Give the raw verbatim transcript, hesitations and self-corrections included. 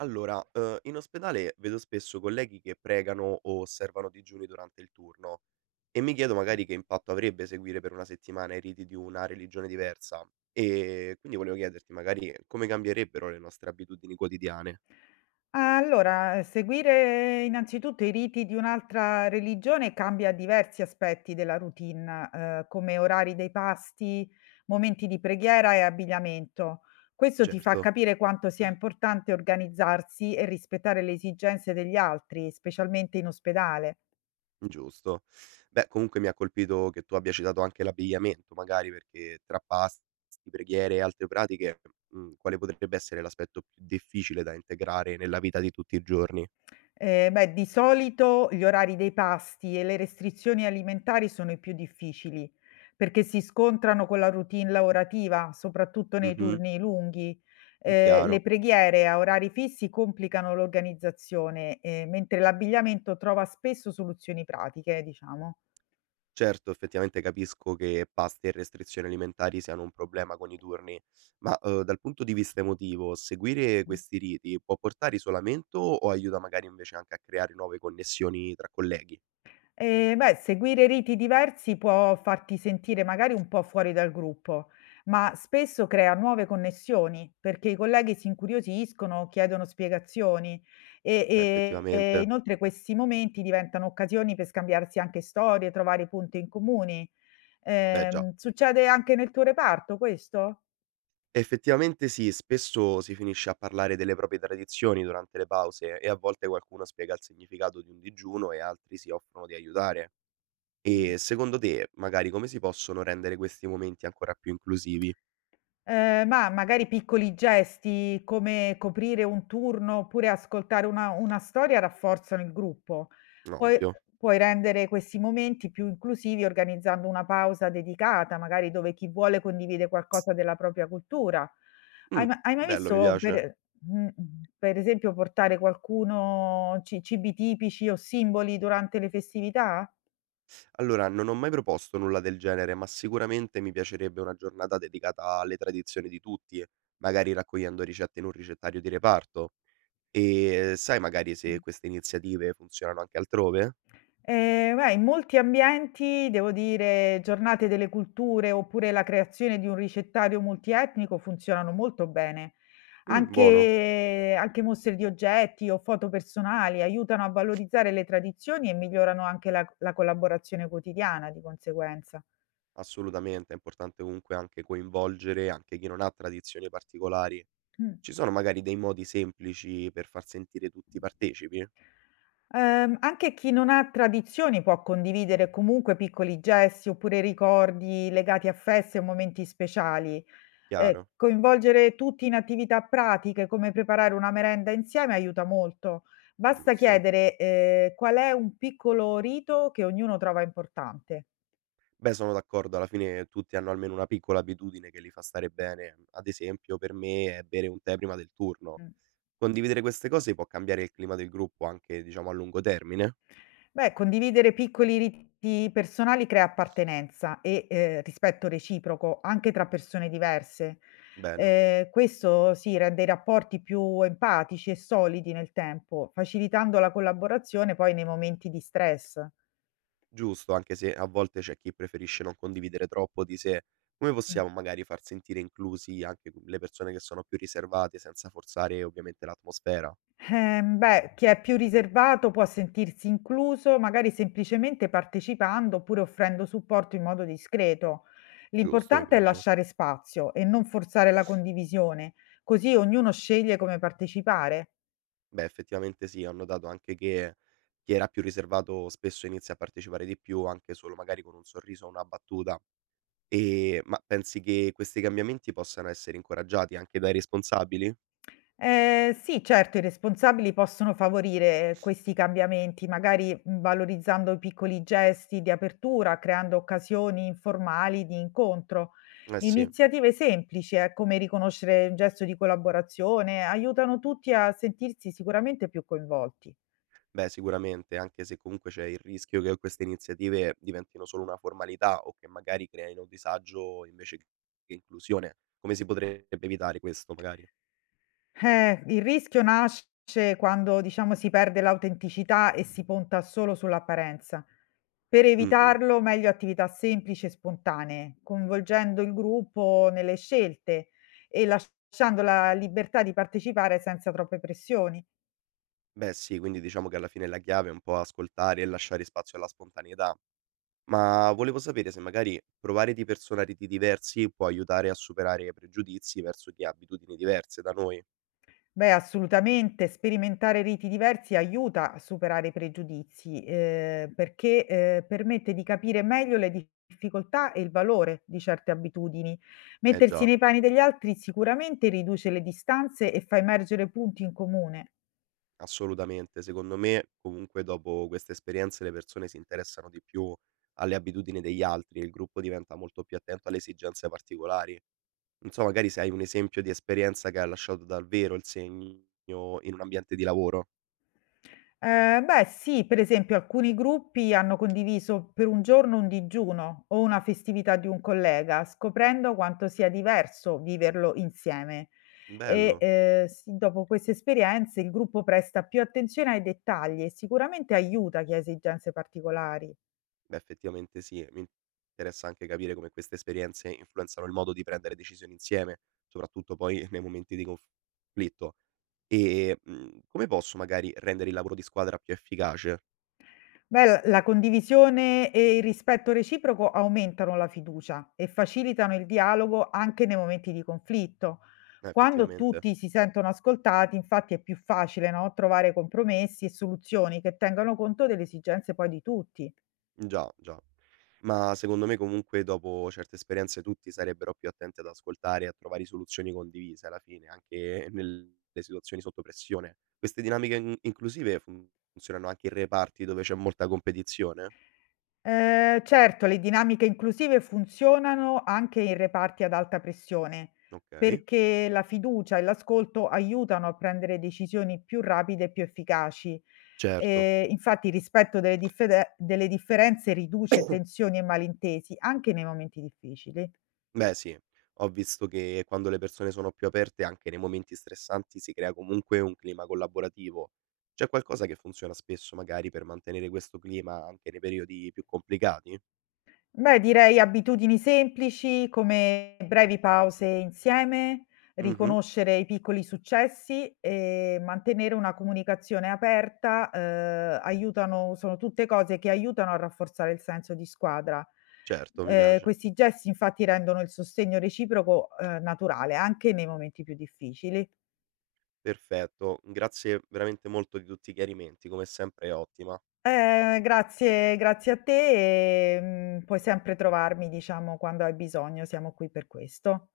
Allora, uhm, in ospedale vedo spesso colleghi che pregano o osservano digiuni durante il turno e mi chiedo magari che impatto avrebbe seguire per una settimana i riti di una religione diversa. E quindi volevo chiederti magari come cambierebbero le nostre abitudini quotidiane. Allora, seguire innanzitutto i riti di un'altra religione cambia diversi aspetti della routine, eh, come orari dei pasti, momenti di preghiera e abbigliamento. Questo ti fa Certo, capire quanto sia importante organizzarsi e rispettare le esigenze degli altri, specialmente in ospedale. giusto. Beh, comunque mi ha colpito che tu abbia citato anche l'abbigliamento, magari perché tra pasti, preghiere e altre pratiche, mhmm, quale potrebbe essere l'aspetto più difficile da integrare nella vita di tutti i giorni? Ehm, beh, di solito gli orari dei pasti e le restrizioni alimentari sono i più difficili, perché si scontrano con la routine lavorativa, soprattutto nei Mh-mh, turni lunghi. Ehm, le chiaro. preghiere a orari fissi complicano l'organizzazione, ehm, mentre l'abbigliamento trova spesso soluzioni pratiche, diciamo. Certo, effettivamente capisco che pasti e restrizioni alimentari siano un problema con i turni, ma, uhm, dal punto di vista emotivo, seguire questi riti può portare isolamento o aiuta magari invece anche a creare nuove connessioni tra colleghi? Ehm, beh, seguire riti diversi può farti sentire magari un po' fuori dal gruppo, ma spesso crea nuove connessioni, perché i colleghi si incuriosiscono, chiedono spiegazioni e Beh, e e effettivamente. inoltre questi momenti diventano occasioni per scambiarsi anche storie, trovare punti in comuni. Beh, già. Ehm, succede anche nel tuo reparto questo? Effettivamente sì, spesso si finisce a parlare delle proprie tradizioni durante le pause e a volte qualcuno spiega il significato di un digiuno e altri si offrono di aiutare. Mh. E secondo te, magari come si possono rendere questi momenti ancora più inclusivi? Ehm, ma magari piccoli gesti come coprire un turno oppure ascoltare una una storia rafforzano il gruppo. Puoi Ovvio. puoi rendere questi momenti più inclusivi organizzando una pausa dedicata, magari dove chi vuole condivide qualcosa della propria cultura. Mh, Hai ma hai mai bello, mi visto piace. per mh, mh, per esempio portare qualcuno ci cibi tipici o simboli durante le festività? Allora, non ho mai proposto nulla del genere, ma sicuramente mi piacerebbe una giornata dedicata alle tradizioni di tutti, magari raccogliendo ricette in un ricettario di reparto. E sai magari Mh. se queste iniziative funzionano anche altrove? Ehm, beh, in molti ambienti, devo dire, giornate delle culture oppure la creazione di un ricettario multietnico funzionano molto bene. Mh, buono. Anche anche mostre di oggetti o foto personali aiutano a valorizzare le tradizioni e migliorano anche la la collaborazione quotidiana di conseguenza. Assolutamente, è importante comunque anche coinvolgere anche chi non ha tradizioni particolari. Mh. Ci sono magari dei modi semplici per far sentire tutti partecipi? Ehm, anche chi non ha tradizioni può condividere comunque piccoli gesti oppure ricordi legati a feste o momenti speciali. Eh, Chiaro, coinvolgere tutti in attività pratiche come preparare una merenda insieme aiuta molto. Basta giusto. chiedere, eh, qual è un piccolo rito che ognuno trova importante. Beh, sono d'accordo, alla fine tutti hanno almeno una piccola abitudine che li fa stare bene. Ad esempio, per me è bere un tè prima del turno. Mm. Condividere queste cose può cambiare il clima del gruppo anche, diciamo, a lungo termine? Beh, condividere piccoli riti personali crea appartenenza e eh, rispetto reciproco anche tra persone diverse. Bene, Eh, questo sì, rende i rapporti più empatici e solidi nel tempo, facilitando la collaborazione poi nei momenti di stress. giusto, anche se a volte c'è chi preferisce non condividere troppo di sé. Come Mm. possiamo magari far sentire inclusi anche le persone che sono più riservate senza forzare ovviamente l'atmosfera? Ehm, beh, chi è più riservato può sentirsi incluso, magari semplicemente partecipando oppure offrendo supporto in modo discreto. Giusto, mi L'importante è piace. lasciare spazio e non forzare la condivisione, così ognuno sceglie come partecipare. Beh, effettivamente sì, ho notato anche che chi era più riservato spesso inizia a partecipare di più, anche solo magari con un sorriso o una battuta. E ma pensi che questi cambiamenti possano essere incoraggiati anche dai responsabili? Ehm, sì, certo, i responsabili possono favorire questi cambiamenti, magari, mhmm, valorizzando i piccoli gesti di apertura, creando occasioni informali di incontro. Eh sì, Iniziative semplici, eh, come riconoscere un gesto di collaborazione, aiutano tutti a sentirsi sicuramente più coinvolti. beh, sicuramente, anche se comunque c'è il rischio che queste iniziative diventino solo una formalità o che magari creino disagio invece che inclusione. Come si potrebbe evitare questo, magari? Eh, il rischio nasce quando, diciamo, si perde l'autenticità e si punta solo sull'apparenza. Per Mh-mh. evitarlo, meglio attività semplici e spontanee, coinvolgendo il gruppo nelle scelte e lasciando la libertà di partecipare senza troppe pressioni. Beh sì, quindi diciamo che alla fine la chiave è un po' ascoltare e lasciare spazio alla spontaneità. Ma volevo sapere se magari provare di persona riti diversi può aiutare a superare pregiudizi verso chi ha abitudini diverse da noi. Beh, assolutamente. Sperimentare riti diversi aiuta a superare i pregiudizi, ehm, perché, ehm, permette di capire meglio le difficoltà e il valore di certe abitudini. Eh Mettersi già, nei panni degli altri sicuramente riduce le distanze e fa emergere punti in comune. assolutamente. Secondo me, comunque, dopo queste esperienze le persone si interessano di più alle abitudini degli altri e il gruppo diventa molto più attento alle esigenze particolari. Non so, magari se hai un esempio di esperienza che ha lasciato davvero il segno in un ambiente di lavoro. Ehm, beh sì, per esempio alcuni gruppi hanno condiviso per un giorno un digiuno o una festività di un collega, scoprendo quanto sia diverso viverlo insieme. E, Bello. ehm, s dopo queste esperienze il gruppo presta più attenzione ai dettagli e sicuramente aiuta chi ha esigenze particolari. Beh, effettivamente sì, e mi interessa anche capire come queste esperienze influenzano il modo di prendere decisioni insieme, soprattutto poi nei momenti di conflitto. E, mhmm, come posso magari rendere il lavoro di squadra più efficace? Beh, la la condivisione e il rispetto reciproco aumentano la fiducia e facilitano il dialogo anche nei momenti di conflitto. Eh, Quando effettivamente. tutti si sentono ascoltati, infatti, è più facile, no, trovare compromessi e soluzioni che tengano conto delle esigenze poi di tutti. Già, già. Ma secondo me comunque dopo certe esperienze tutti sarebbero più attenti ad ascoltare e a trovare soluzioni condivise alla fine, anche nelle situazioni sotto pressione. Queste dinamiche in inclusive fun- funzionano anche in reparti dove c'è molta competizione? Ehm, certo, le dinamiche inclusive funzionano anche in reparti ad alta pressione, Okay. perché la fiducia e l'ascolto aiutano a prendere decisioni più rapide e più efficaci. Certo. Ehm, infatti il rispetto delle diffede delle differenze riduce tensioni e malintesi anche nei momenti difficili. Beh sì, ho visto che quando le persone sono più aperte anche nei momenti stressanti si crea comunque un clima collaborativo. C'è qualcosa che funziona spesso magari per mantenere questo clima anche nei periodi più complicati? Beh, direi abitudini semplici come brevi pause insieme, Mh-mh. riconoscere i piccoli successi e mantenere una comunicazione aperta, ehm, aiutano sono tutte cose che aiutano a rafforzare il senso di squadra. Certo, mi Ehm, piace. Questi gesti infatti rendono il sostegno reciproco, ehm, naturale, anche nei momenti più difficili. Perfetto, grazie veramente molto di tutti i chiarimenti, come sempre è ottima. Ehm, grazie grazie a te e, mhmm, puoi sempre trovarmi diciamo quando hai bisogno, siamo qui per questo.